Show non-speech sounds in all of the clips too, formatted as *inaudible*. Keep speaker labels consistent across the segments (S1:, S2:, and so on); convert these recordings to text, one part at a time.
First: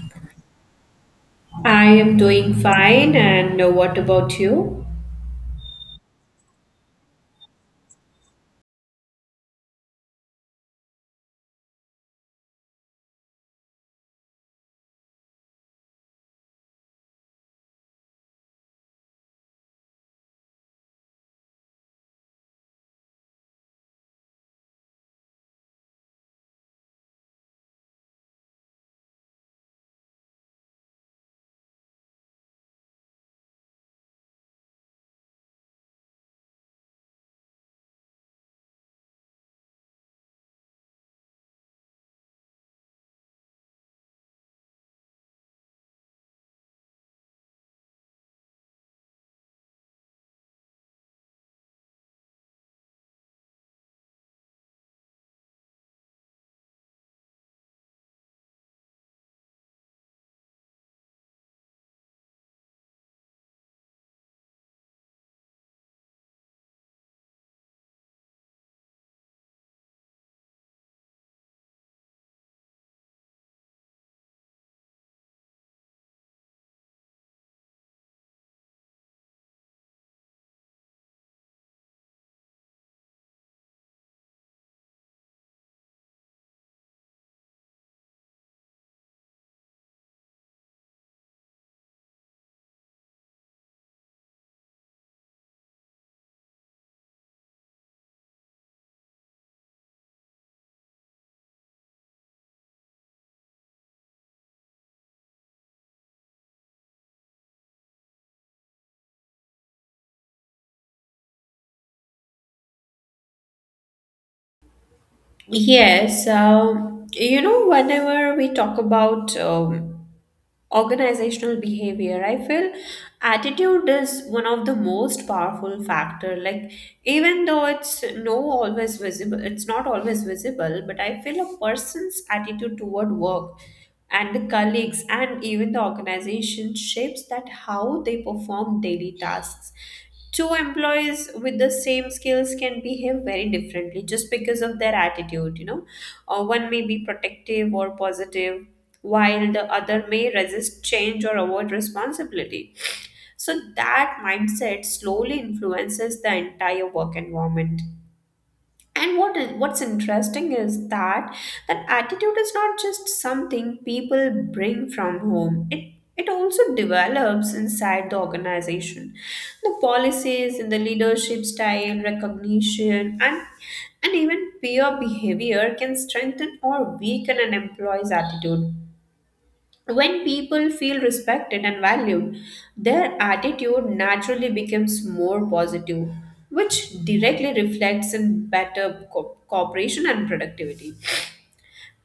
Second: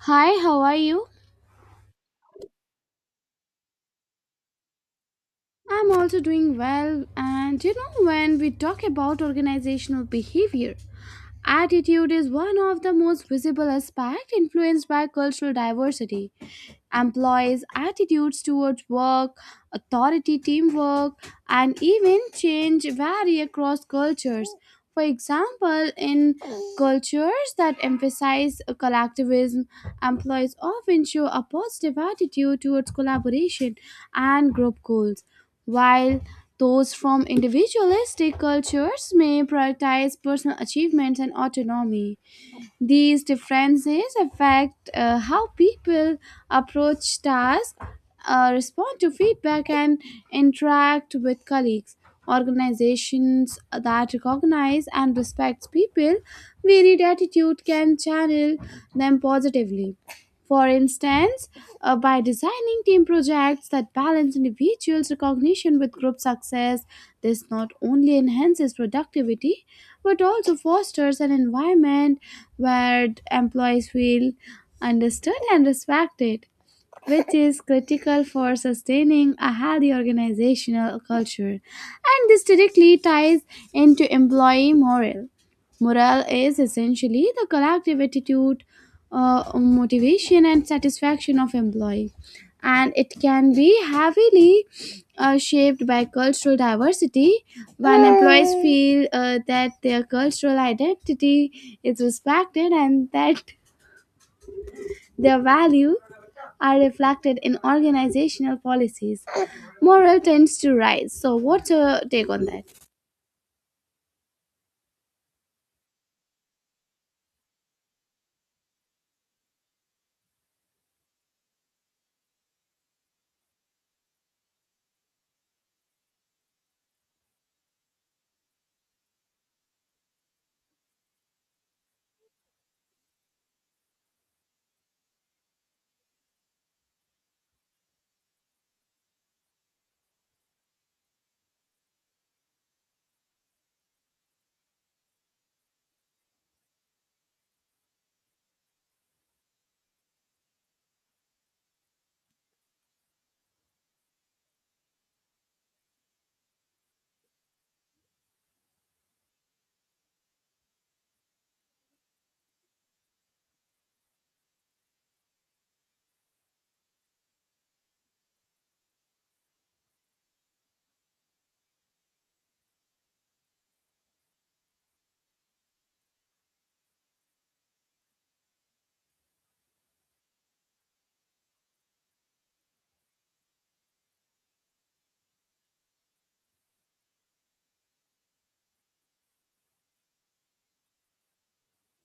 S1: Hi, how are you?
S2: I am doing fine, and what about you?
S1: I'm also doing well, and you know, when we talk about organizational behavior, attitude is one of the most visible aspects influenced by cultural diversity. Employees' attitudes towards work, authority, teamwork, and even change vary across cultures. For example, in cultures that emphasize collectivism, employees often show a positive attitude towards collaboration and group goals, while those from individualistic cultures may prioritize personal achievements and autonomy. These differences affect how people approach tasks, respond to feedback, and interact with colleagues. Organizations that recognize and respect people, varied attitude can channel them positively. For instance, by designing team projects that balance individuals' recognition with group success, this not only enhances productivity but also fosters an environment where employees feel understood and respected, which is critical for sustaining a healthy organizational culture. And this directly ties into employee morale. Morale is essentially the collective attitude, motivation, and satisfaction of employee, and it can be heavily shaped by cultural diversity. When employees feel that their cultural identity is respected and that their values are reflected in organizational policies. Morale tends to rise. So, what's your take on that?
S2: Yes, whenever we talk about organizational behavior I feel attitude is one of the most powerful factor, like even though it's no always visible it's not always visible, but I feel a person's attitude toward work and the colleagues and even the organization shapes that how they perform daily tasks. Two employees with the same skills can behave very differently just because of their attitude. One may be protective or positive, while the other may resist change or avoid responsibility. So that mindset slowly influences the entire work environment. And what's interesting is that attitude is not just something people bring from home. It also develops inside the organization. The policies and the leadership style, recognition, and even peer behavior can strengthen or weaken an employee's attitude. When people feel respected and valued, their attitude naturally becomes more positive, which directly reflects in better cooperation and productivity.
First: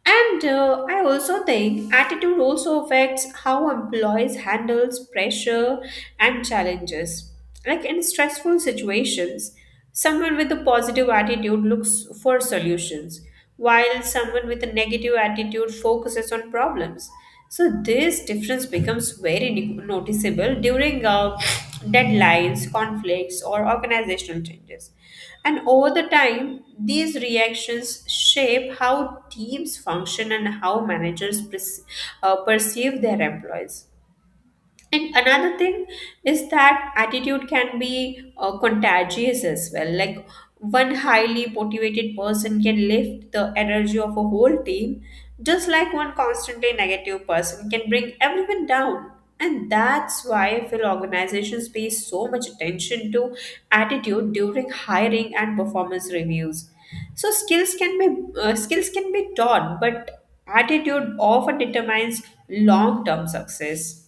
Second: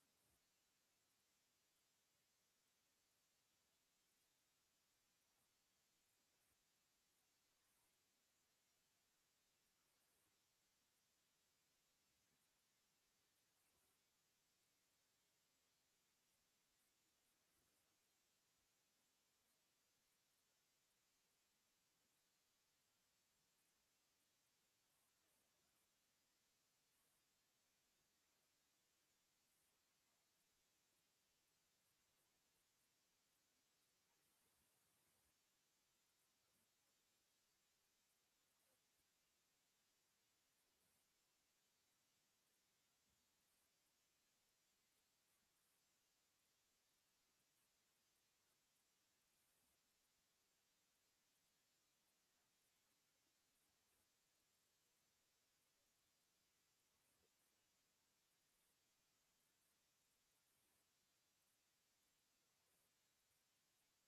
S2: And I also think attitude also affects how employees handles pressure and challenges. Like in stressful situations, someone with a positive attitude looks for solutions, while someone with a negative attitude focuses on problems. So this difference becomes very noticeable during deadlines, conflicts, or organizational changes. And over the time, these reactions shape how teams function and how perceive their employees. And another thing is that attitude can be contagious as well. Like one highly motivated person can lift the energy of a whole team, just like one constantly negative person can bring everyone down. And that's why I feel organizations pay so much attention to attitude during hiring and performance reviews. So skills can be taught, but attitude often determines long-term success.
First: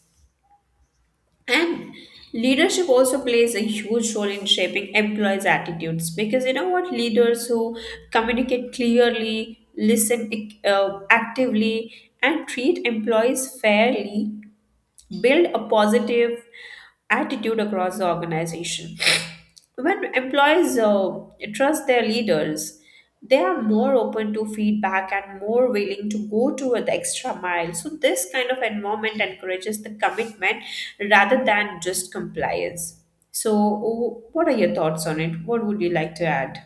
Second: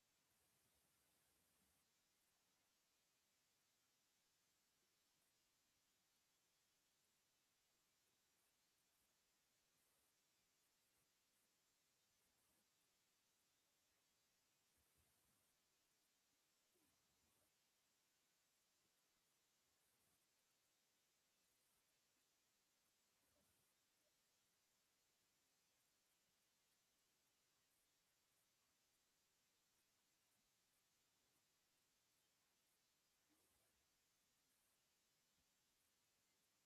S2: And leadership also plays a huge role in shaping employees' attitudes, because you know what, leaders who communicate clearly, listen actively, and treat employees fairly build a positive attitude across the organization. When employees trust their leaders, they are more open to feedback and more willing to go to the extra mile. So this kind of environment encourages the commitment rather than just compliance. So, what are your thoughts on it? What would you like to add?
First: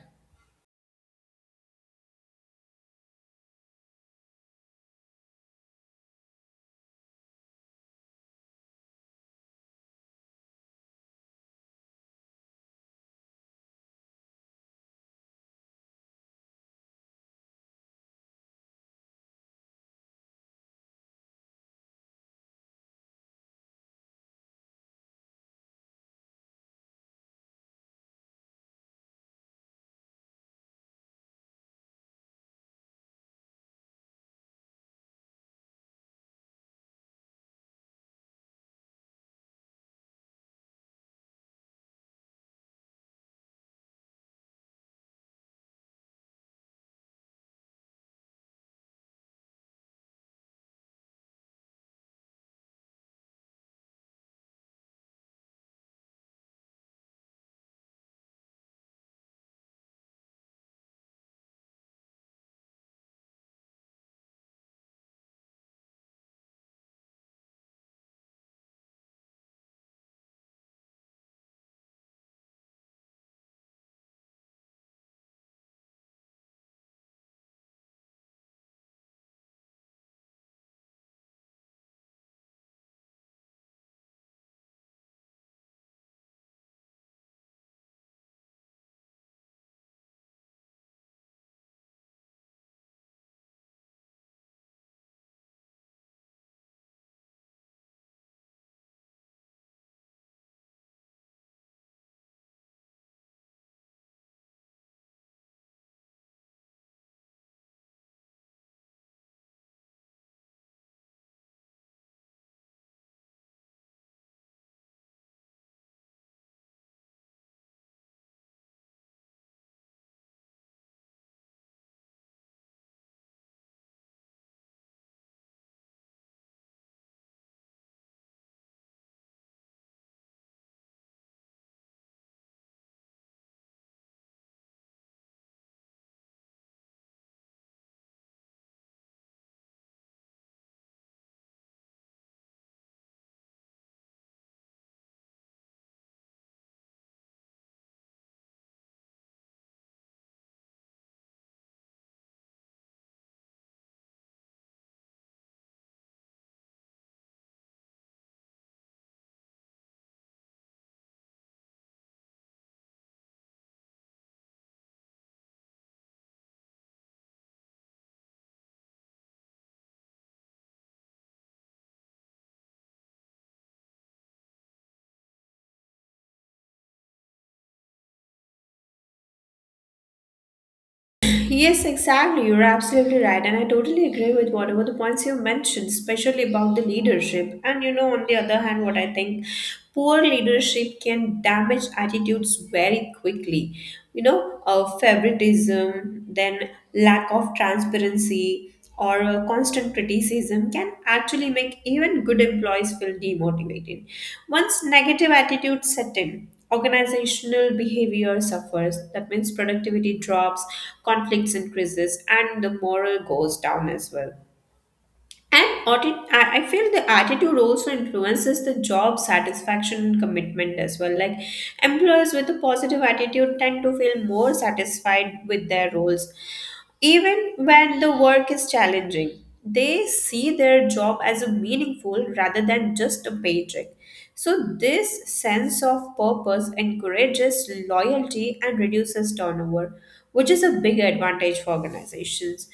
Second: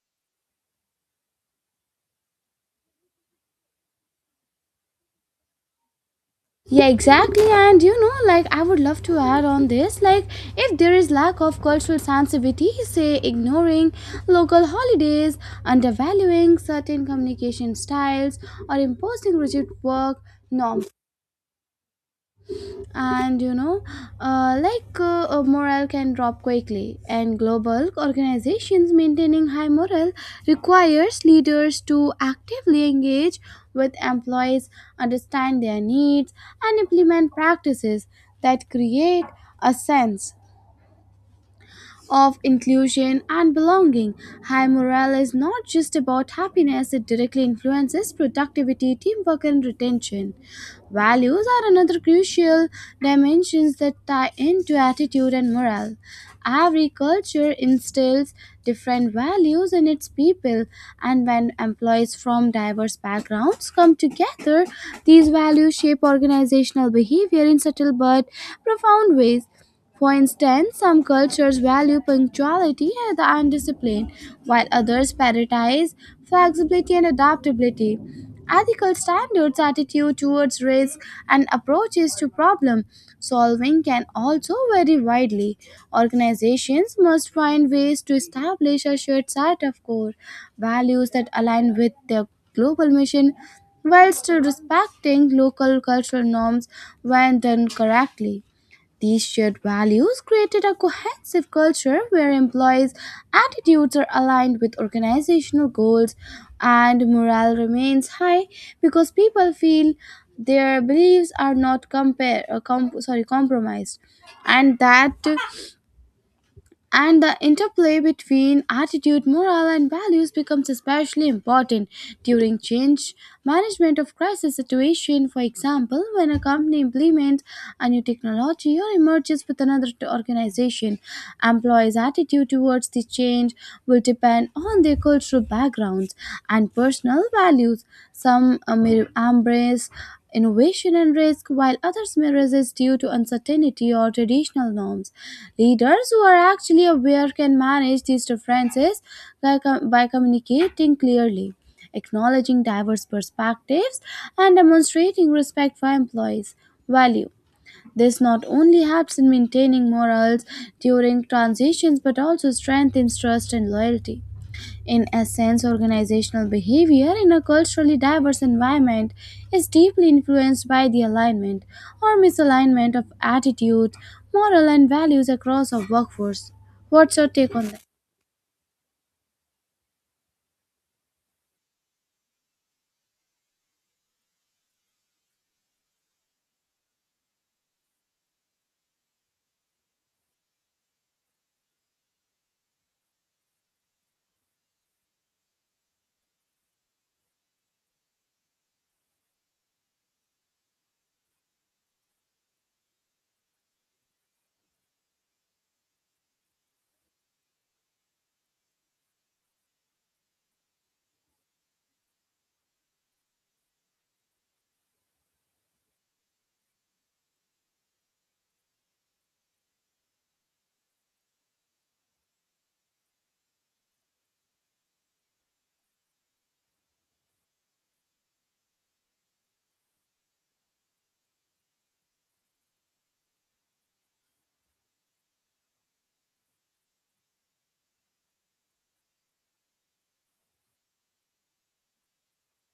S1: Yeah, exactly. And you know, like, I would love to add on this, like if there is lack of cultural sensitivity, say ignoring local holidays, undervaluing certain communication styles, or imposing rigid work norms, and you know morale can drop quickly and global organizations maintaining high morale requires leaders to actively engage with employees, understand their needs, and implement practices that create a sense of inclusion and belonging. High morale is not just about happiness, it directly influences productivity, teamwork, and retention. Values are another crucial dimensions that tie into attitude and morale. Every culture instills different values in its people, and when employees from diverse backgrounds come together, these values shape organizational behavior in subtle but profound ways. For instance, some cultures value punctuality and discipline, while others prioritize flexibility and adaptability. Ethical standards, attitude towards risk, and approaches to problem solving can also vary widely. Organizations must find ways to establish a shared set of core values that align with their global mission while still respecting local cultural norms when done correctly. These shared values created a cohesive culture where employees' attitudes are aligned with organizational goals and morale remains high because people feel their beliefs are not compromised. And that and the interplay between attitude, morale, and values becomes especially important during change management of crisis situation. For example, when a company implements a new technology or emerges with another organization, employees' attitude towards the change will depend on their cultural backgrounds and personal values. Some may embrace innovation and risk, while others may resist due to uncertainty or traditional norms. Leaders who are actually aware can manage these differences by communicating clearly, acknowledging diverse perspectives, and demonstrating respect for employees' value. This not only helps in maintaining morals during transitions but also strengthens trust and loyalty. In essence, organizational behavior in a culturally diverse environment is deeply influenced by the alignment or misalignment of attitudes, moral, and values across a workforce. What's your take on that?
S2: Yes, exactly. You're absolutely right. And I totally agree with whatever the points you mentioned, especially about the leadership. And you know, on the other hand, what I think, poor leadership can damage attitudes very quickly. You know, favoritism, then lack of transparency, or a constant criticism can actually make even good employees feel demotivated. Once negative attitudes set in, organizational behavior suffers. That means productivity drops, conflicts increases, and the morale goes down as well. And audit, I feel the attitude also influences the job satisfaction and commitment as well. Like employers with a positive attitude tend to feel more satisfied with their roles, even when the work is challenging. They see their job as a meaningful rather than just a paycheck. So this sense of purpose encourages loyalty and reduces turnover, which is a big advantage for organizations.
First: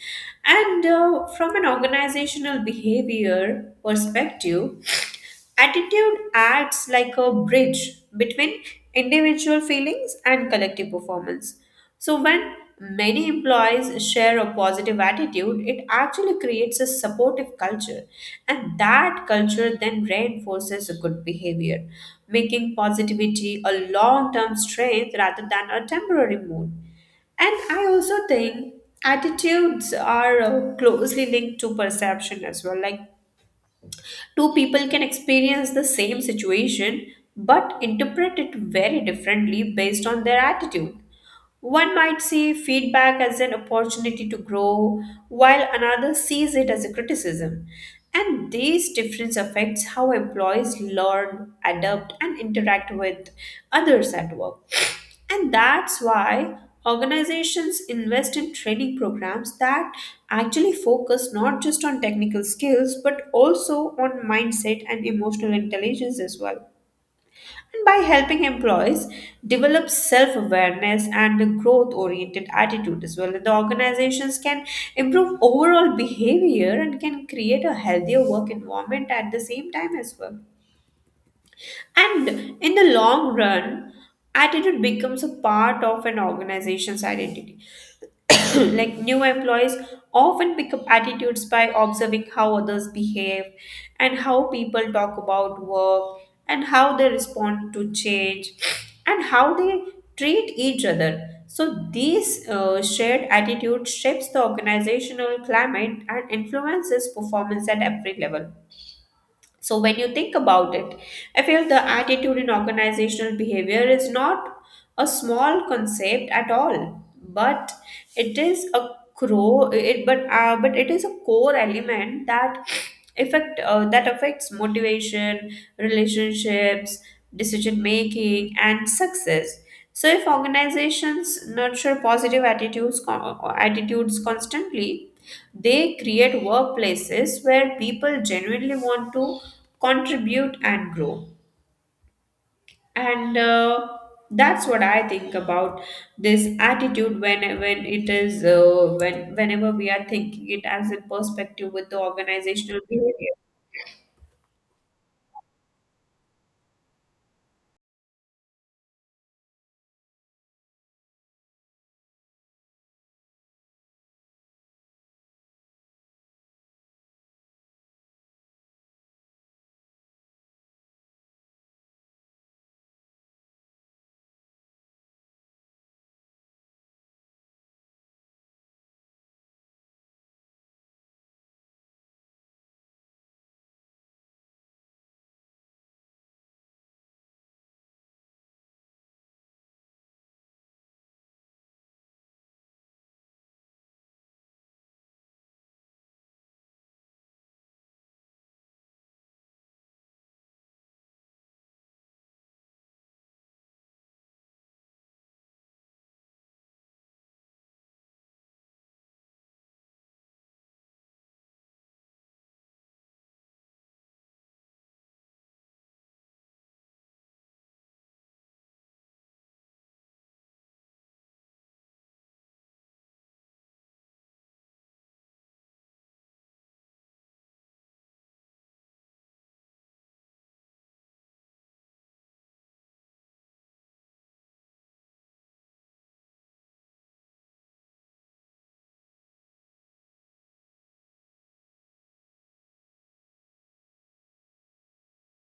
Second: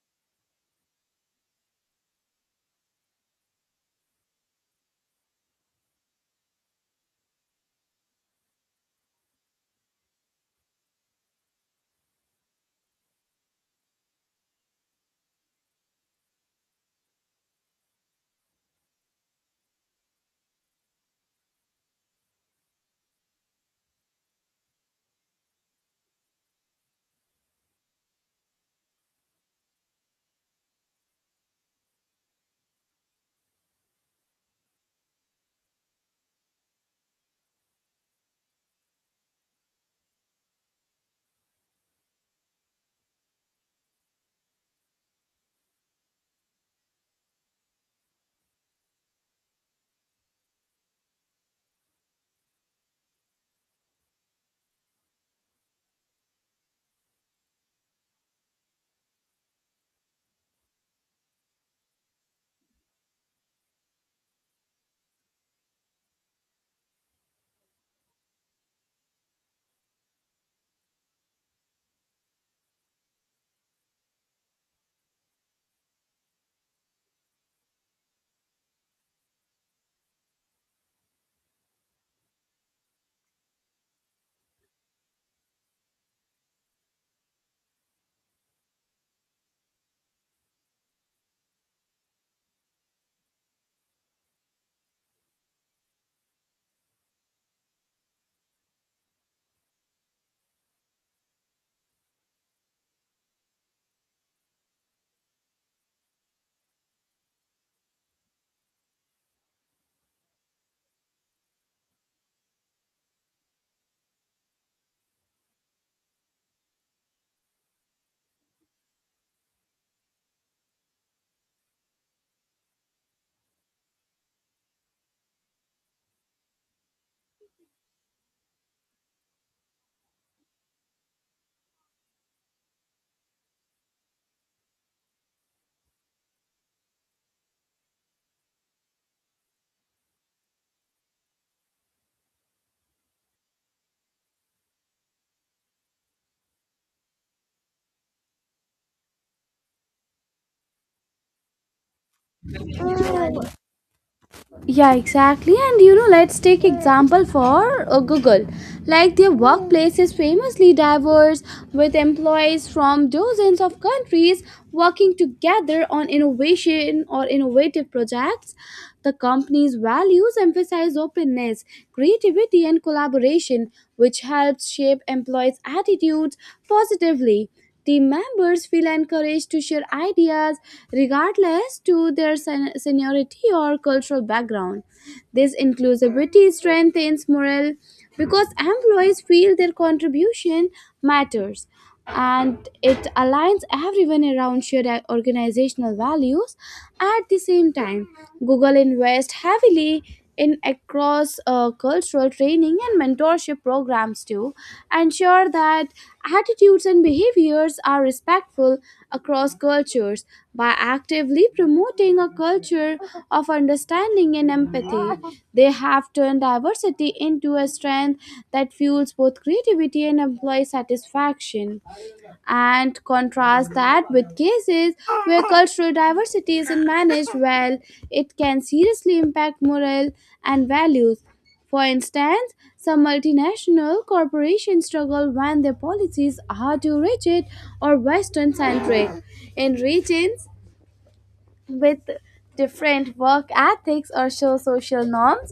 S2: And from an organizational behavior perspective, attitude acts like a bridge between individual feelings and collective performance. So, when many employees share a positive attitude, it actually creates a supportive culture, and that culture then reinforces a good behavior, making positivity a long term strength rather than a temporary mood. And I also think attitudes are closely linked to perception as well. Like two people can experience the same situation but interpret it very differently based on their attitude. One might see feedback as an opportunity to grow, while another sees it as a criticism. And these difference affects how employees learn, adapt, and interact with others at work. And that's why organizations invest in training programs that actually focus not just on technical skills but also on mindset and emotional intelligence as well. And by helping employees develop self awareness and a growth oriented attitude as well, the organizations can improve overall behavior and can create a healthier work environment at the same time as well. And in the long run, attitude becomes a part of an organization's identity. *coughs* Like new employees often pick up attitudes by observing how others behave and how people talk about work and how they respond to change and how they treat each other. So these shared attitude shapes the organizational climate and influences performance at every level. So when you think about it, I feel the attitude in organizational behavior is not a small concept at all, but it is a crow it but it is a core element that affect that affects motivation, relationships, decision making and success. So if organizations nurture positive attitudes constantly, they create workplaces where people genuinely want to contribute and grow. And that's what I think about this attitude when it is whenever we are thinking it as a perspective with the organizational behavior.
S1: Yeah, exactly, and you know, let's take example for Google. Like their workplace is famously diverse, with employees from dozens of countries working together on innovation or innovative projects. The company's values emphasize openness, creativity, and collaboration, which helps shape employees attitudes positively. Team members feel encouraged to share ideas regardless to their seniority or cultural background. This inclusivity strengthens morale because employees feel their contribution matters and it aligns everyone around shared organizational values. At the same time, Google invests heavily in across cultural training and mentorship programs to ensure that attitudes and behaviors are respectful across cultures. By actively promoting a culture of understanding and empathy, they have turned diversity into a strength that fuels both creativity and employee satisfaction. And contrast that with cases where cultural diversity isn't managed well, it can seriously impact morale and values. For instance, some multinational corporations struggle when their policies are too rigid or Western centric. In regions with different work ethics or social norms,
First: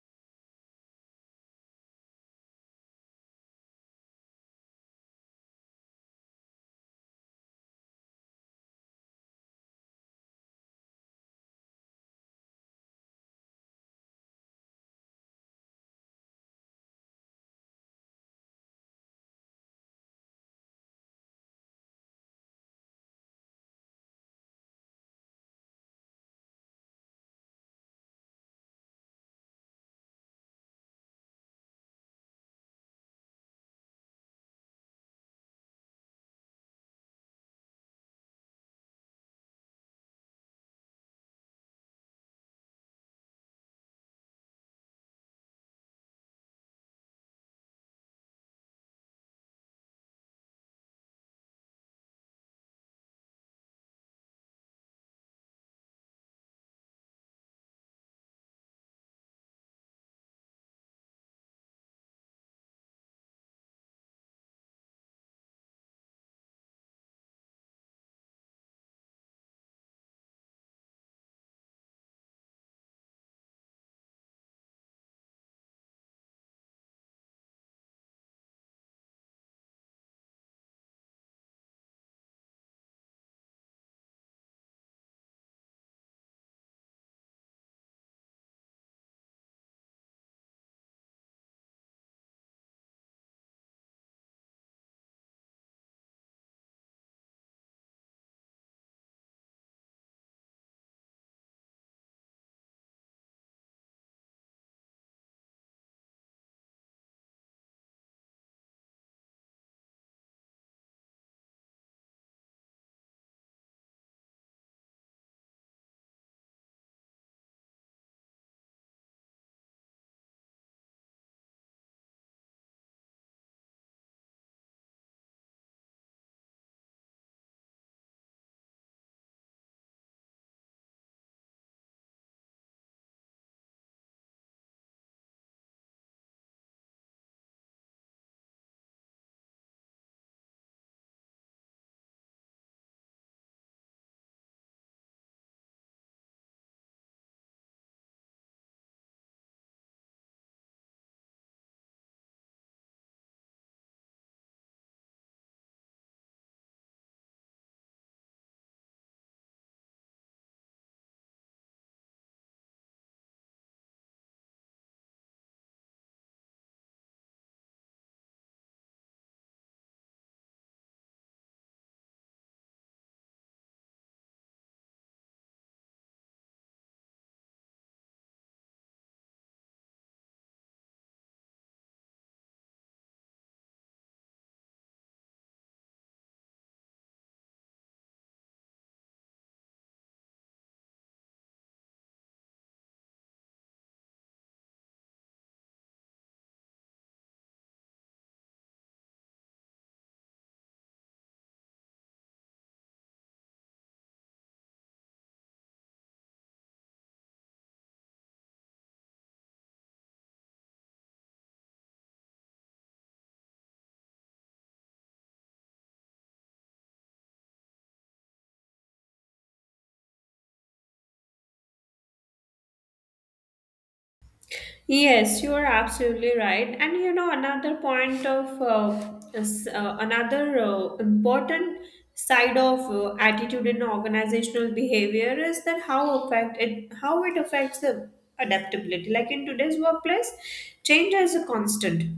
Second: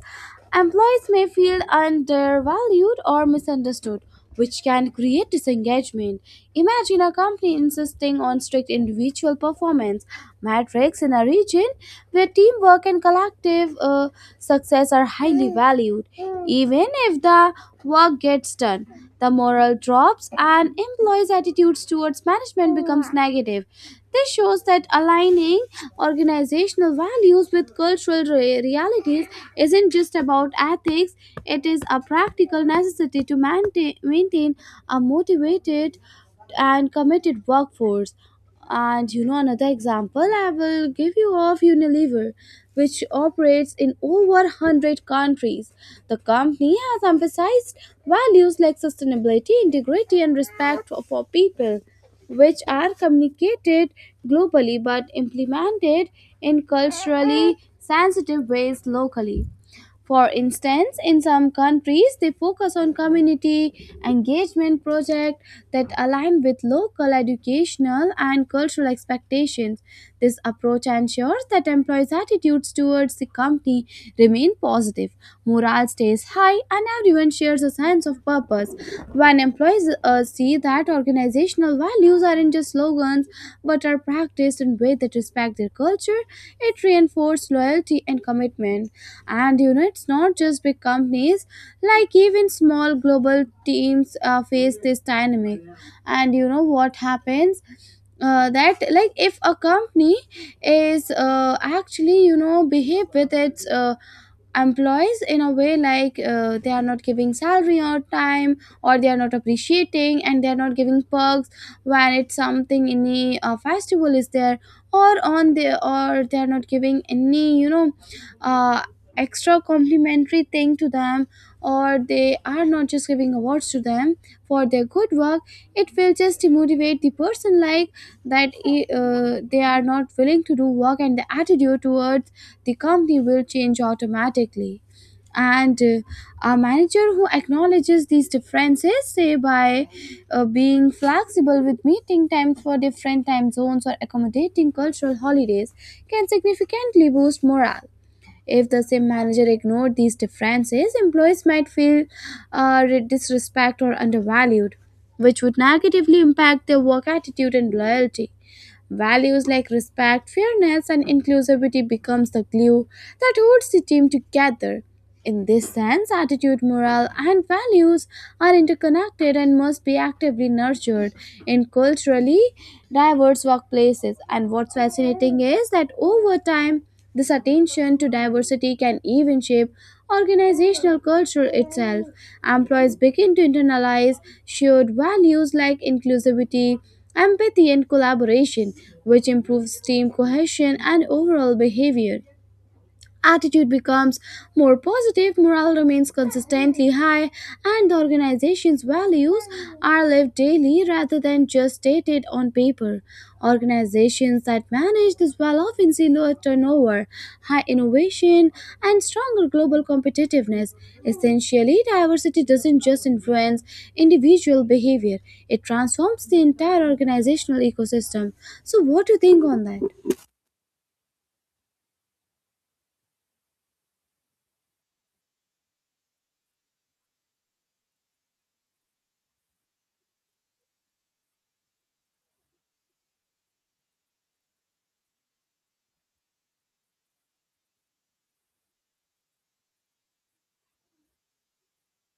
S1: employees may feel undervalued or misunderstood, which can create disengagement. Imagine a company insisting on strict individual performance metrics in a region where teamwork and collective success are highly valued. Even if the work gets done, the morale drops and employees' attitudes towards management becomes negative. This shows that aligning organizational values with cultural realities isn't just about ethics, it is a practical necessity to maintain a motivated and committed workforce. And you know, another example I will give you of Unilever, which operates in over 100 countries. The company has emphasized values like sustainability, integrity, and respect for people, which are communicated globally but implemented in culturally sensitive ways locally. For instance, in some countries, they focus on community engagement projects that align with local educational and cultural expectations. This approach ensures that employees' attitudes towards the company remain positive, morale stays high, and everyone shares a sense of purpose. When employees see that organizational values aren't just slogans but are practiced in ways that respect their culture, it reinforces loyalty and commitment. And you know, it's not just big companies, like even small global teams face this dynamic. And you know what happens, that like, if a company is actually, you know, behave with its employees in a way, like they are not giving salary or time, or they are not appreciating, and they are not giving perks when it's something, any festival is there, or on the, or they are not giving any, you know, uh, extra complimentary thing to them, or they are not just giving awards to them for their good work, it will just demotivate the person. Like they are not willing to do work and the attitude towards the company will change automatically. And a manager who acknowledges these differences, say by being flexible with meeting times for different time zones or accommodating cultural holidays, can significantly boost morale. If the same manager ignored these differences, employees might feel disrespect or undervalued, which would negatively impact their work attitude and loyalty. Values like respect, fairness, and inclusivity becomes the glue that holds the team together. In this sense, attitude, morale, and values are interconnected and must be actively nurtured in culturally diverse workplaces. And what's fascinating is that over time, this attention to diversity can even shape organizational culture itself. Employees begin to internalize shared values like inclusivity, empathy, and collaboration, which improves team cohesion and overall behavior. Attitude becomes more positive, morale remains consistently high, and the organization's values are lived daily rather than just stated on paper. Organizations that manage this well often see lower turnover, high innovation, and stronger global competitiveness. Essentially, diversity doesn't just influence individual behavior, it transforms the entire organizational ecosystem. So, what do you think on that?
S2: Yes, you are absolutely right. And you know, another point another important side of attitude in organizational behavior is that how it affects the adaptability. Like in today's workplace, change is a constant.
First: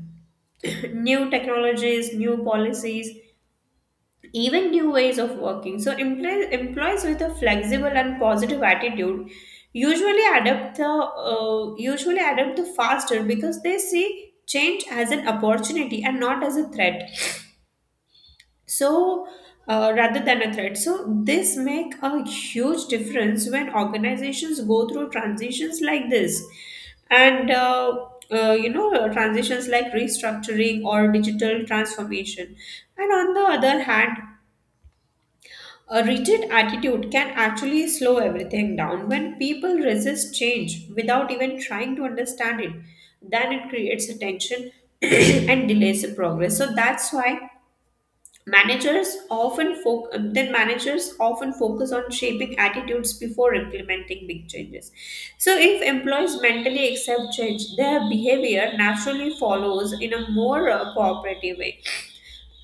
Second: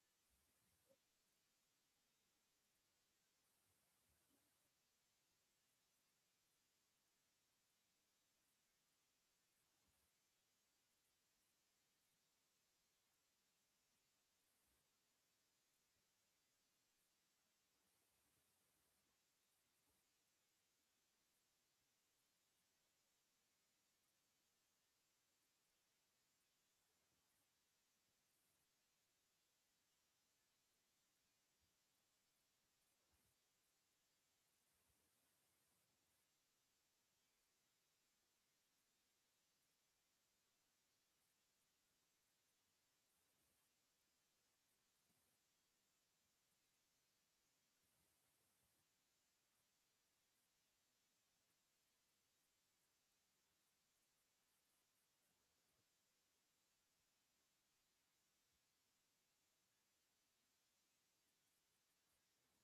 S2: *clears throat* New technologies, new policies, even new ways of working. So, employees with a flexible and positive attitude usually adapt the faster because they see change as an opportunity and not as a threat. So, rather than a threat, so this make a huge difference when organizations go through transitions like this, and you know, transitions like restructuring or digital transformation. And on the other hand, a rigid attitude can actually slow everything down. When people resist change without even trying to understand it, then it creates a tension *clears throat* and delays the progress. So that's why managers often fo- then managers often focus on shaping attitudes before implementing big changes. So if employees mentally accept change, their behavior naturally follows in a more cooperative way,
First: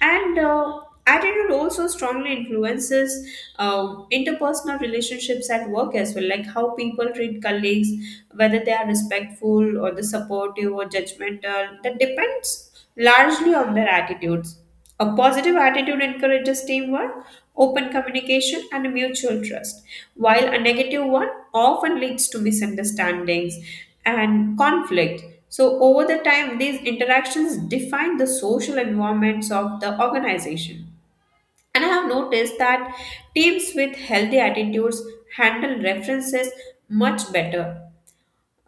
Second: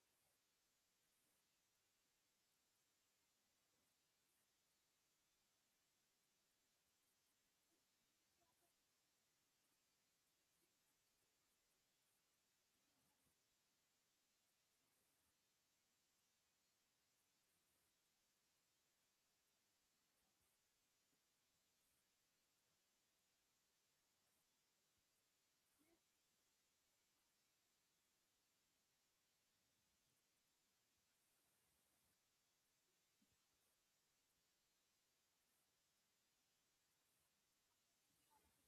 S2: and attitude also strongly influences uh, interpersonal relationships at work as well, like how people treat colleagues, whether they are respectful or the supportive or judgmental. That depends largely on their attitudes. A positive attitude encourages teamwork, open communication and mutual trust, while a negative one often leads to misunderstandings and conflict. So, over the time, these interactions define the social environments of the organization. And I have noticed that teams with healthy attitudes handle references much better.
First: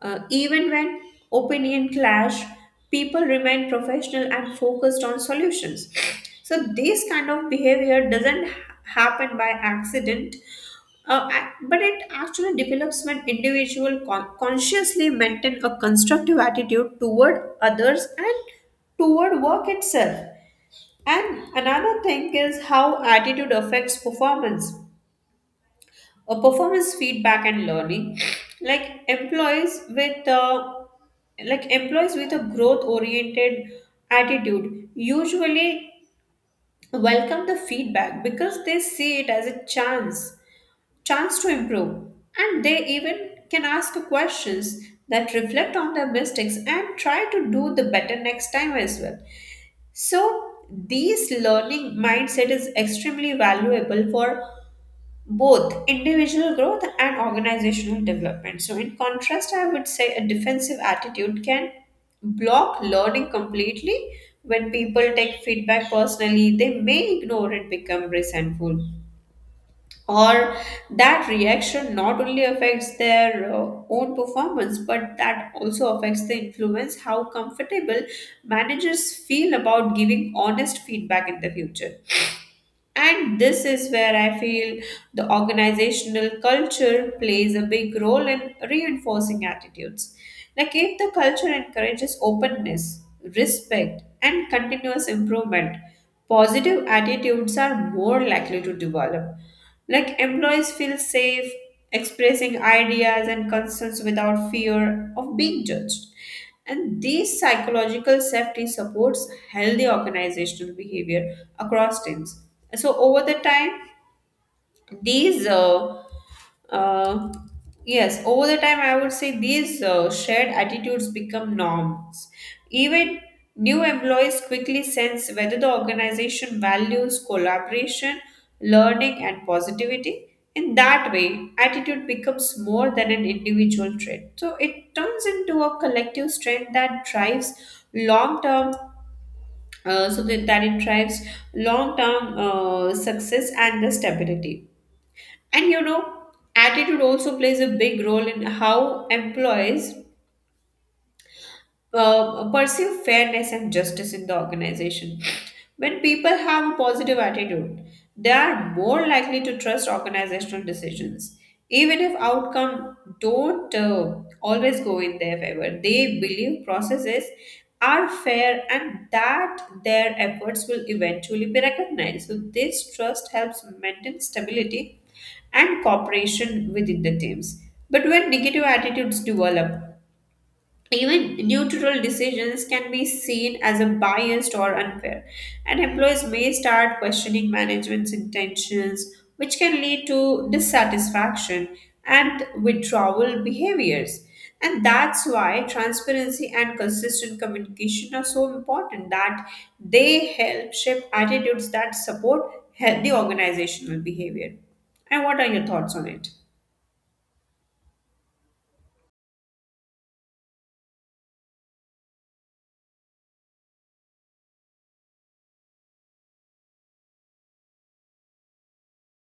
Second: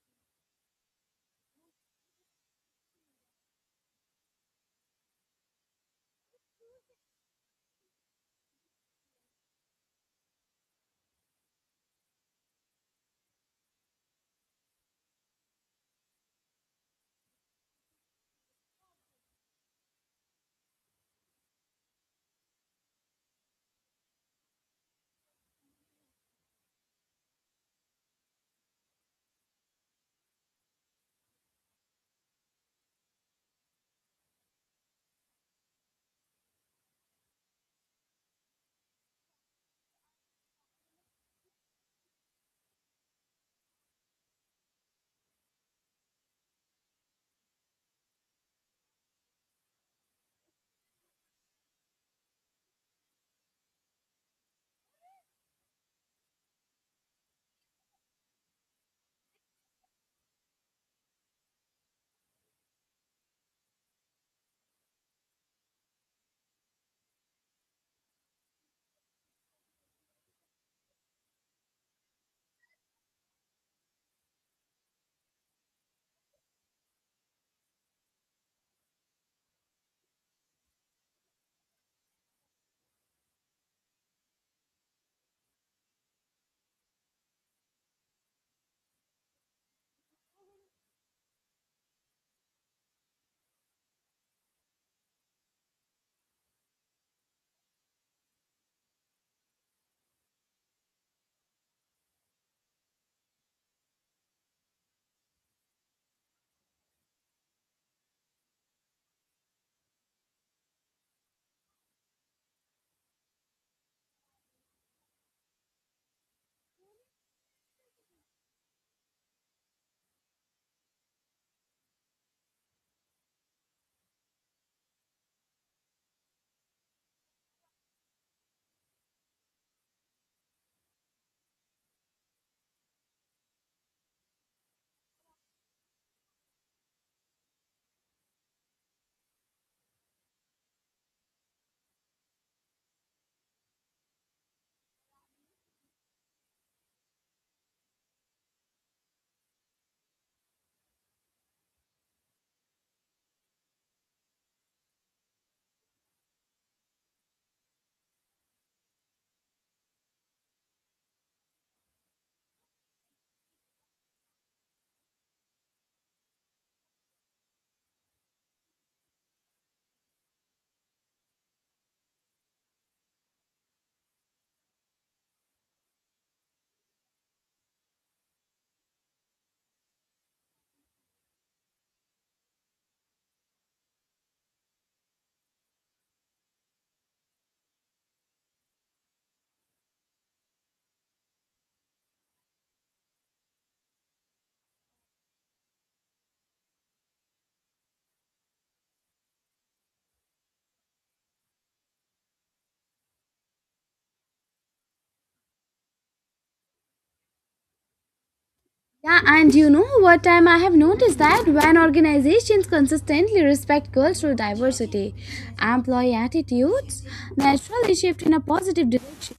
S2: Even when opinion clash, people remain professional and focused on solutions. So this kind of behavior doesn't happen by accident, but it actually develops when consciously maintain a constructive attitude toward others and toward work itself. And another thing is how attitude affects performance, a performance feedback and learning. *sniffs* like employees with uh, like employees with a growth oriented attitude usually welcome the feedback because they see it as a chance to improve, and they even can ask questions that reflect on their mistakes and try to do the better next time as well. So these learning mindset is extremely valuable for both individual growth and organizational development. So, in contrast, I would say a defensive attitude can block learning completely. When people take feedback personally, they may ignore it, become resentful. Or that reaction not only affects their own performance, but that also affects the influence how comfortable managers feel about giving honest feedback in the future. And this is where I feel the organizational culture plays a big role in reinforcing attitudes. Like, if the culture encourages openness, respect, and continuous improvement, positive attitudes are more likely to develop. Like employees feel safe expressing ideas and concerns without fear of being judged. And this psychological safety supports healthy organizational behavior across teams. So over the time, these uh, yes over the time I would say these shared attitudes become norms. Even new employees quickly sense whether the organization values collaboration, learning and positivity. In that way attitude becomes more than an individual trait, so it turns into a collective strength that drives long term so that, that it drives long term success and the stability. And you know, attitude also plays a big role in how employees pursue fairness and justice in the organization. When people have a positive attitude, they are more likely to trust organizational decisions. Even if outcome don't always go in their favor, they believe processes are fair and that their efforts will eventually be recognized. So this trust helps maintain stability and cooperation within the teams. But when negative attitudes develop, even neutral decisions can be seen as a biased or unfair, and employees may start questioning management's intentions, which can lead to dissatisfaction and withdrawal behaviors. And that's why transparency and consistent communication are so important that they help shape attitudes that support healthy organizational behavior. And what are your thoughts on it?
S1: Yeah, and you know, what time I have noticed that when organizations consistently respect cultural diversity, employee attitudes naturally shift in a positive direction.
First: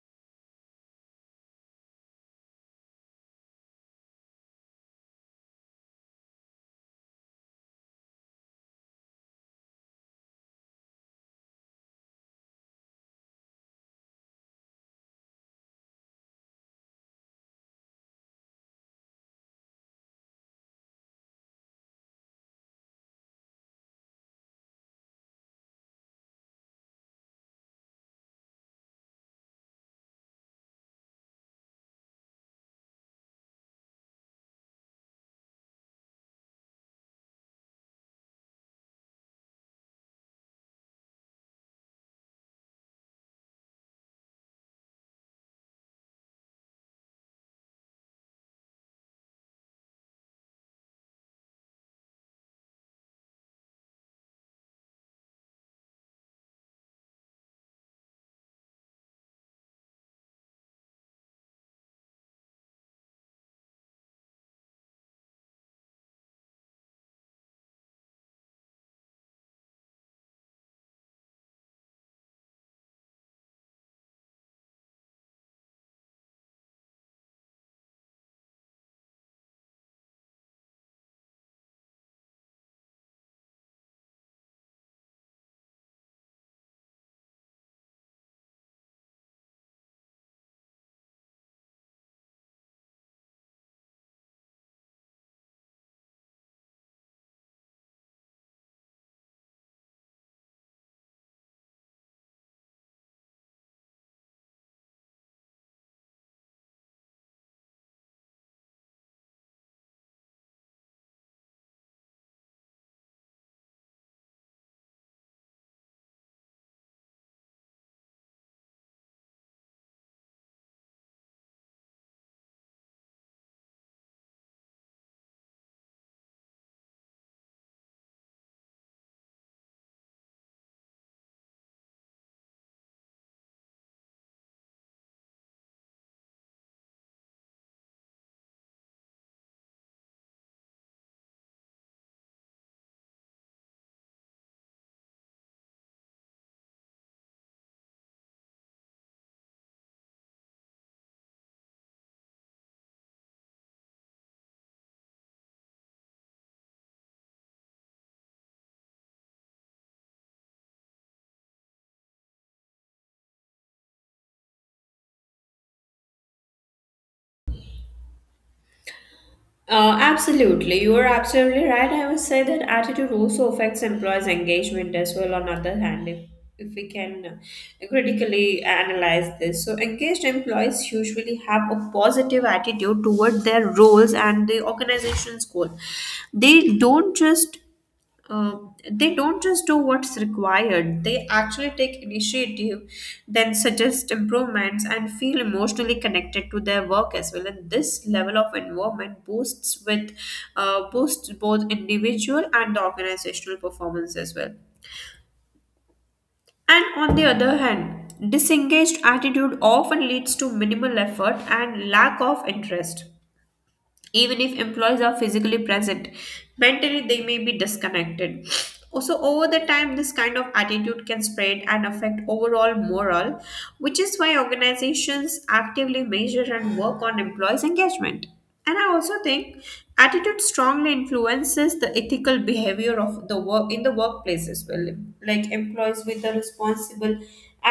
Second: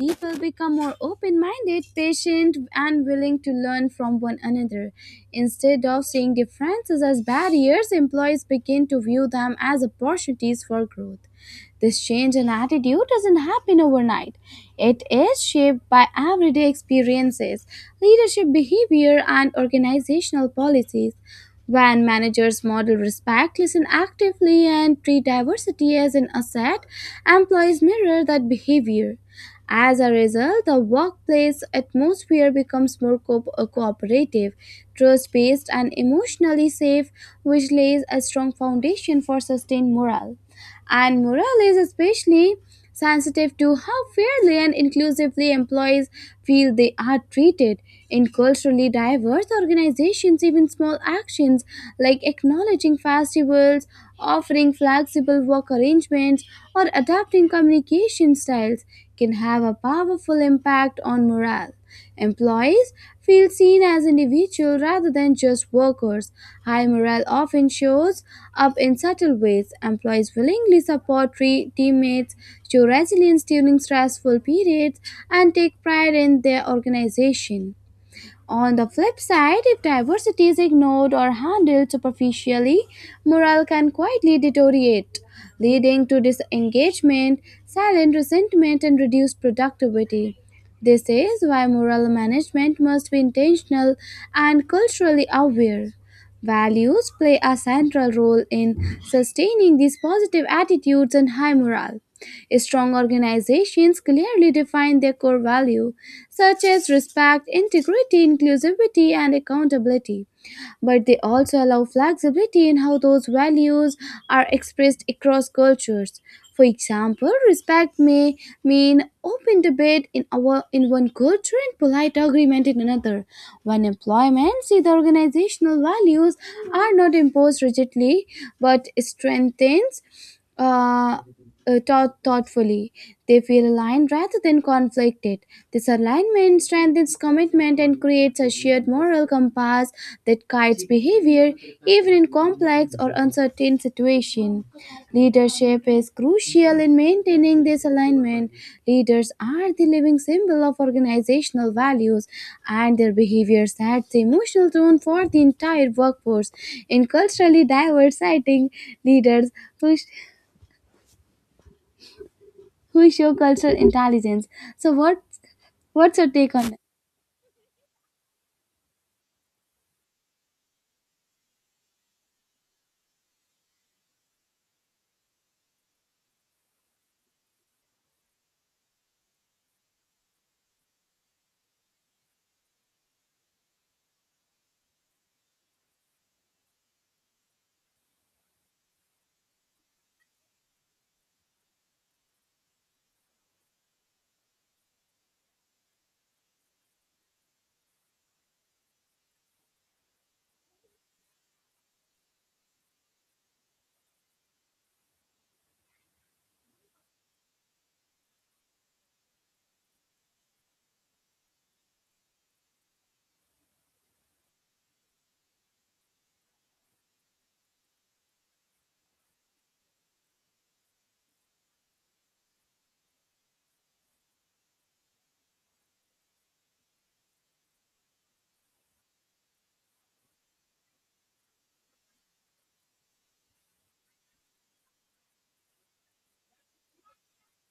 S1: People become more open minded, patient, and willing to learn from one another. Instead of seeing differences as barriers, employees begin to view them as opportunities for growth. This change in attitude doesn't happen overnight. It is shaped by everyday experiences, leadership behavior, and organizational policies. When managers model respect, listen actively, and treat diversity as an asset, employees mirror that behavior. As a result, the workplace atmosphere becomes more cooperative, trust based, and emotionally safe, which lays a strong foundation for sustained morale. And morale is especially sensitive to how fairly and inclusively employees feel they are treated. In culturally diverse organizations, even small actions like acknowledging festivals, offering flexible work arrangements, or adapting communication styles can have a powerful impact on morale. Employees feel seen as individuals rather than just workers. High morale often shows up in subtle ways. Employees willingly support teammates, show resilience during stressful periods, and take pride in their organization. On the flip side, if diversity is ignored or handled superficially, morale can quietly deteriorate, leading to disengagement, silent resentment, and reduced productivity. This is why moral management must be intentional and culturally aware. Values play a central role in sustaining these positive attitudes and high morale. Strong organizations clearly define their core value, such as respect, integrity, inclusivity, and accountability. But they also allow flexibility in how those values are expressed across cultures. For example, respect may mean open debate in our in one culture and polite agreement in another. When employment see the organizational values are not imposed rigidly but strengthens uh, thoughtfully, they feel aligned rather than conflicted. This alignment strengthens commitment and creates a shared moral compass that guides behavior even in complex or uncertain situations. Leadership is crucial in maintaining this alignment. Leaders are the living symbol of organizational values, and their behavior sets the emotional tone for the entire workforce. In culturally diverse setting, leaders push who show cultural intelligence. So what's your take on that?
S2: Absolutely, you are absolutely right. I would say that attitude also affects employees' engagement as well. On other hand, if we can critically analyze this, so engaged employees usually have a positive attitude toward their roles and the organization's goal. They don't just uh, do what's required. They actually take initiative, then suggest improvements and feel emotionally connected to their work as well. And this level of involvement boosts both individual and the organizational performance as well. And on the other hand, disengaged attitude often leads to minimal effort and lack of interest. Even if employees are physically present, mentally they may be disconnected. Also, over the time, this kind of attitude can spread and affect overall morale, which is why organizations actively measure and work on employees engagement. And I also think attitude strongly influences the ethical behavior of the workplace as well. Like, employees with a responsible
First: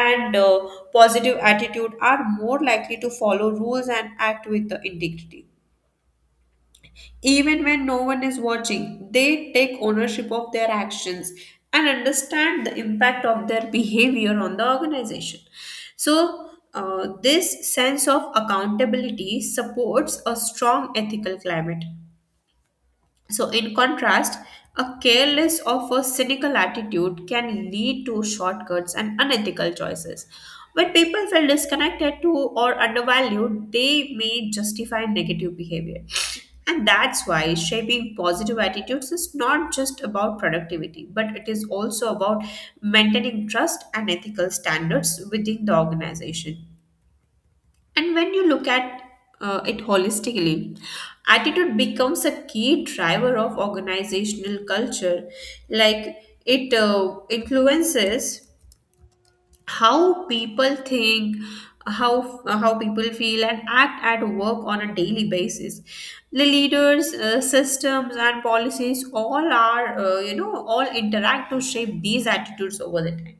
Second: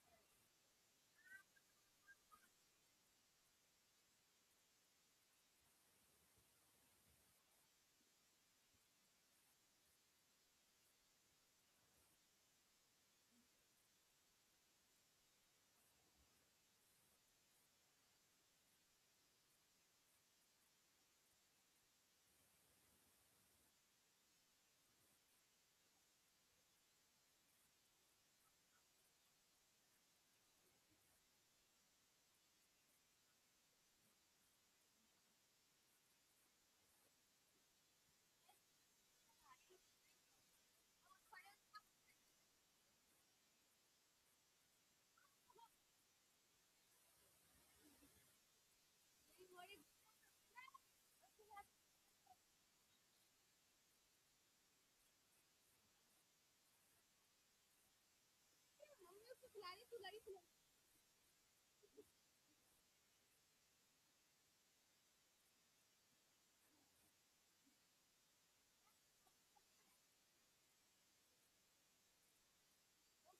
S2: and positive attitude are more likely to follow rules and act with the integrity. Even when no one is watching, they take ownership of their actions and understand the impact of their *laughs* behavior on the organization. So, this sense of accountability supports a strong ethical climate. So, in contrast, a careless or a cynical attitude can lead to shortcuts and unethical choices. When people feel disconnected to or undervalued, they may justify negative behavior. And that's why shaping positive attitudes is not just about productivity, but it is also about maintaining trust and ethical standards within the organization. And when you look at it holistically, attitude becomes a key driver of organizational culture. Like, it influences how people think, how people feel and act at work on a daily basis. The leaders, systems and policies all are, you know, all interact to shape these attitudes over the time.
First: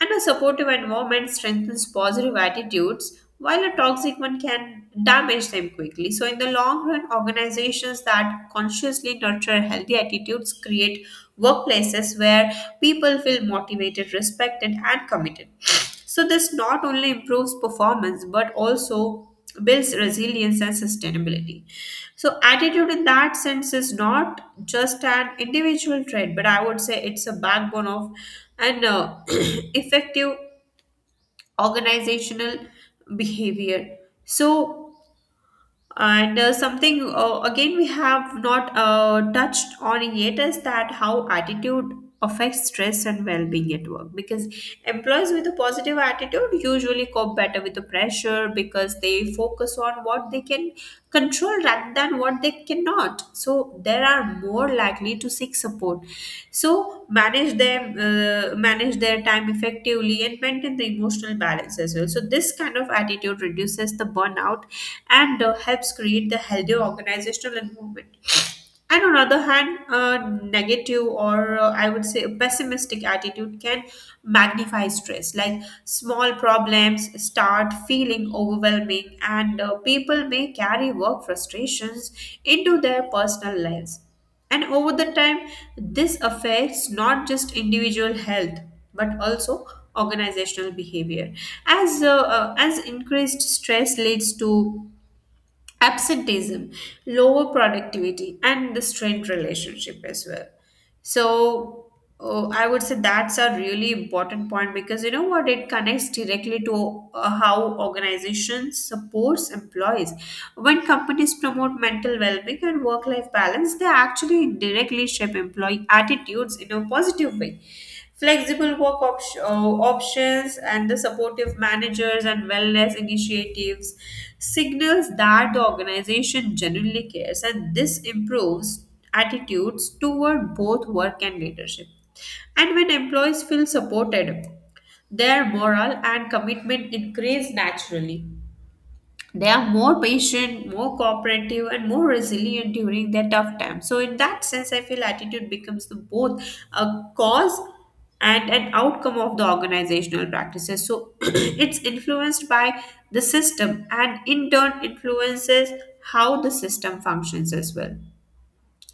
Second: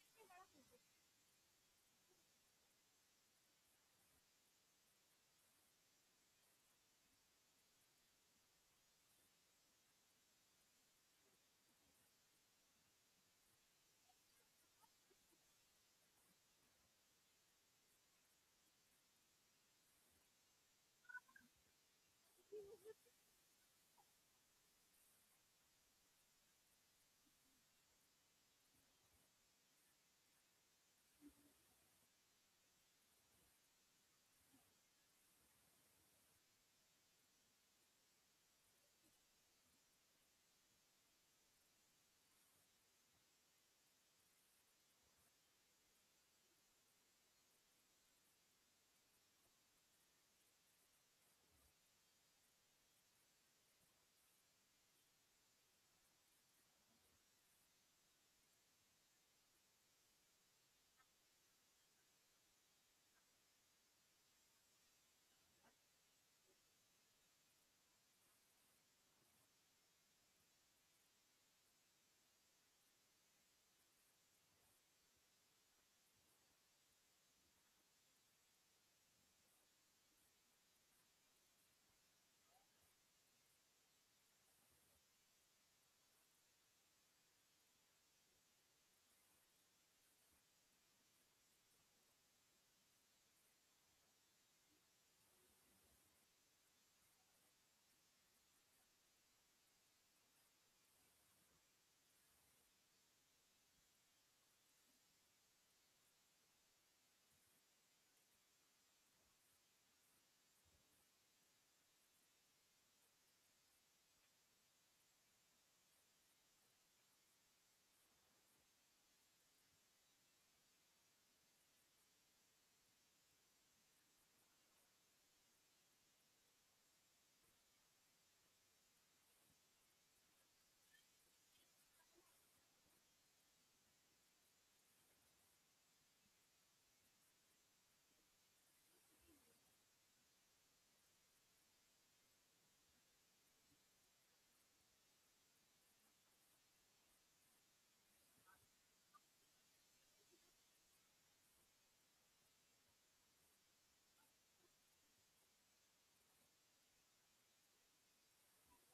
S2: And a supportive environment strengthens positive attitudes, while a toxic one can damage them quickly. So in the long run, organizations that consciously nurture healthy attitudes create workplaces where people feel motivated, respected, and committed. So this not only improves performance but also builds resilience and sustainability. So attitude in that sense is not just an individual trait, but I would say it's a backbone of an *clears throat* effective organizational behavior. So, and something again we have not touched on yet is that how attitude affects stress and well-being at work. Because employees with a positive attitude usually cope better with the pressure, because they focus on what they can control rather than what they cannot. So they are more likely to seek support. So manage their time effectively, and maintain the emotional balance as well. So this kind of attitude reduces the burnout and helps create the healthy organizational environment. And on other hand, a negative or I would say a pessimistic attitude can magnify stress. Like, small problems start feeling overwhelming, and people may carry work frustrations into their personal lives. And over the time, this affects not just individual health but also organizational behavior. As increased stress leads to absenteeism, lower productivity, and the strained relationship as well. So, oh, I would say that's a really important point, because you know what? It connects directly to how organizations supports employees. When companies promote mental well-being and work-life balance, they actually directly shape employee attitudes in a positive way. Flexible work op- options and the supportive managers and wellness initiatives signals that the organization genuinely cares, and this improves attitudes toward both work and leadership. And when employees feel supported, their morale and commitment increase naturally. They are more patient, more cooperative, and more resilient during their tough time. So in that sense, I feel attitude becomes the both a cause and an outcome of the organizational practices. So, *clears throat* it's influenced by the system and in turn influences how the system functions as well.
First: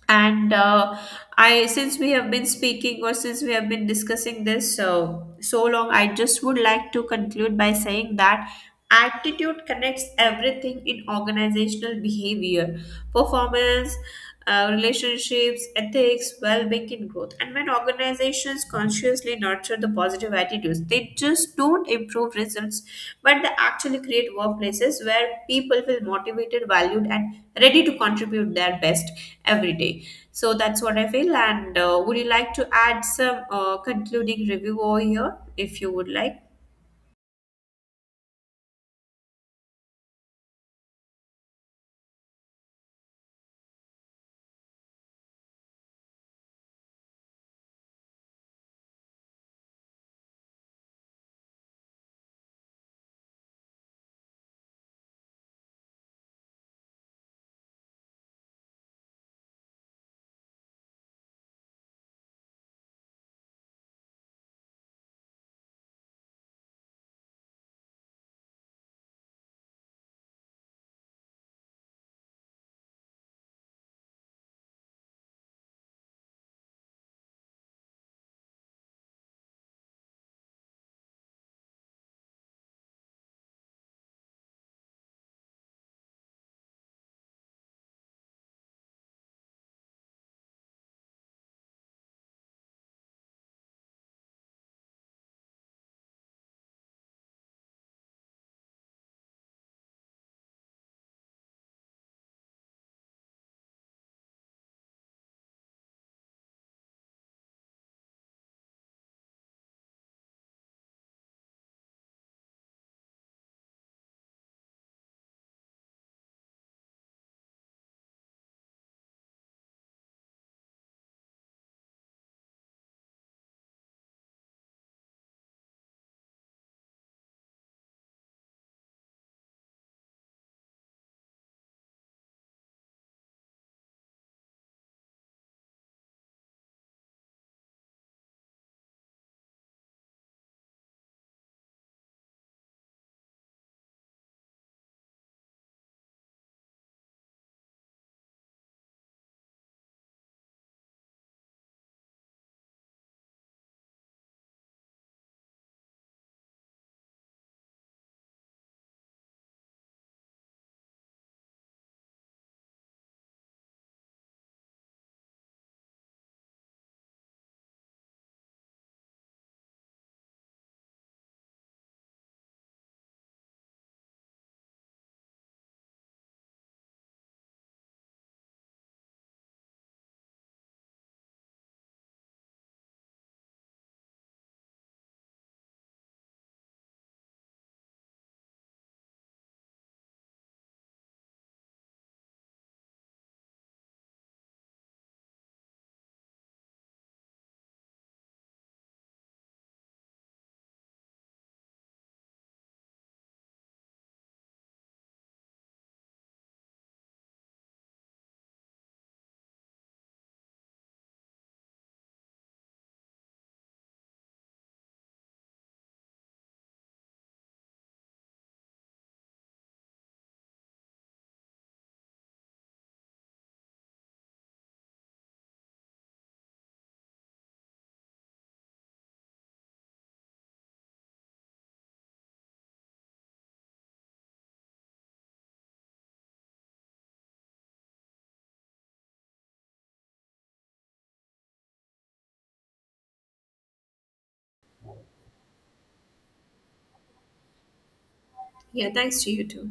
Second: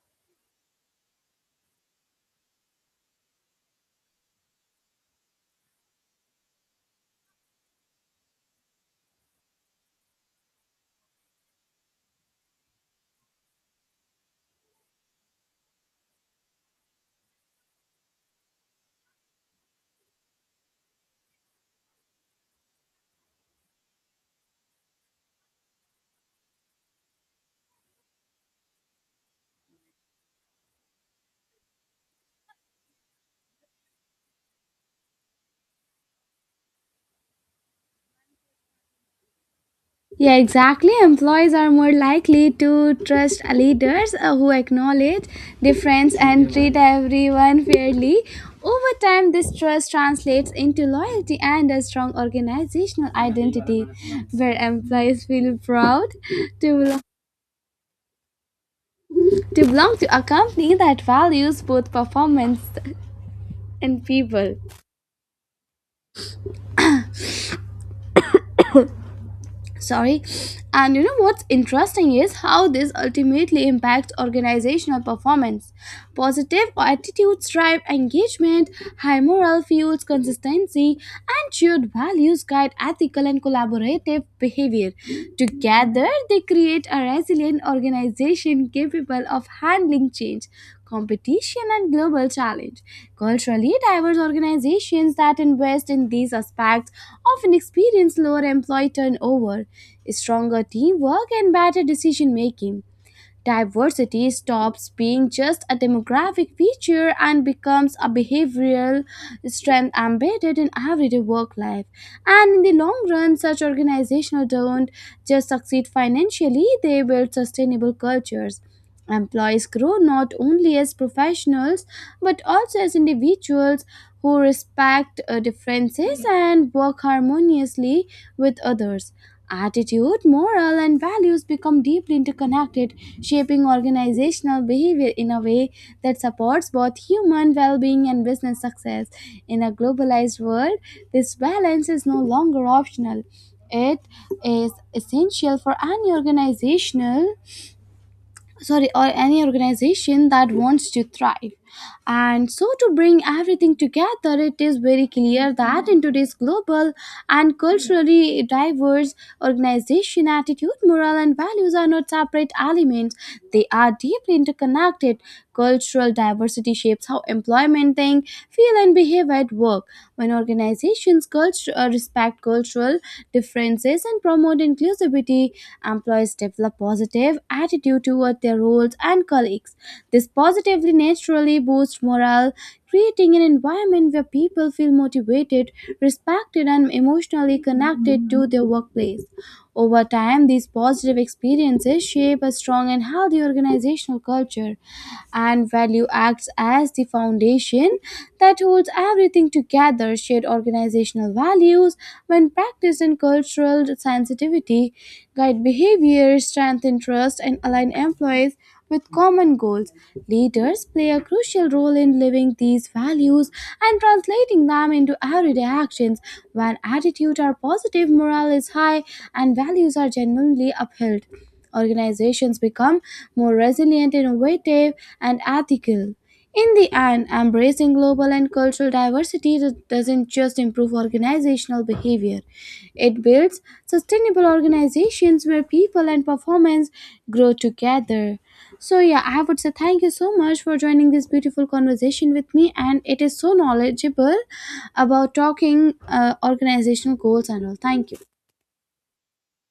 S2: And I, since we have been speaking, or since we have been discussing this so so long, I just would like to conclude by saying that attitude connects everything in organizational behavior: performance, relationships, ethics, well-being and growth. And when organizations consciously nurture the positive attitudes, they just don't improve results, but they actually create workplaces where people feel motivated, valued, and ready to contribute their best every day. So that's what I feel. And would you like to add some concluding review over here if you would like?
S1: Yeah, exactly. Employees are more likely to trust leaders who acknowledge difference and treat everyone fairly. Over time, this trust translates into loyalty and a strong organizational identity, where employees feel proud to belong, to belong to a company that values both performance and people. Sorry. And you know, what's interesting is how this ultimately impacts organizational performance. Positive attitudes drive engagement, high morale fuels consistency, and shared values guide ethical and collaborative behavior. Together they create a resilient organization capable of handling change, competition, and global challenge. Culturally diverse organizations that invest in these aspects often experience lower employee turnover, stronger teamwork, and better decision making. Diversity stops being just a demographic feature and becomes a behavioral strength embedded in everyday work life. And in the long run, such organizations don't just succeed financially, they build sustainable cultures. Employees grow not only as professionals but also as individuals who respect differences and work harmoniously with others. Attitude, moral, and values become deeply interconnected, shaping organizational behavior in a way that supports both human well being and business success. In a globalized world, this balance is no longer optional. It is essential for any organizational sorry or any organization that wants to thrive. And so, to bring everything together, it is very clear that in today's global and culturally diverse organization, attitude, moral, and values are not separate elements, they are deeply interconnected. Cultural diversity shapes how employment think, feel, and behave at work. When organizations respect cultural differences and promote inclusivity, employees develop positive attitude toward their roles and colleagues. This positively naturally boosts morale, creating an environment where people feel motivated, respected, and emotionally connected to their workplace. Over time, these positive experiences shape a strong and healthy organizational culture, and value acts as the foundation that holds everything together. Shared organizational values, when practiced in cultural sensitivity, guide behavior, strengthen trust, and align employees with common goals. Leaders play a crucial role in living these values and translating them into everyday actions. When attitudes are positive, morale is high, and values are genuinely upheld, organizations become more resilient, innovative, and ethical. In the end, embracing global and cultural diversity doesn't just improve organizational behavior, it builds sustainable organizations where people and performance grow together. So, yeah, I would say thank you so much for joining this beautiful conversation with me. And it is so knowledgeable about talking organizational goals and all. Thank you.
S2: Yeah, thanks to you too.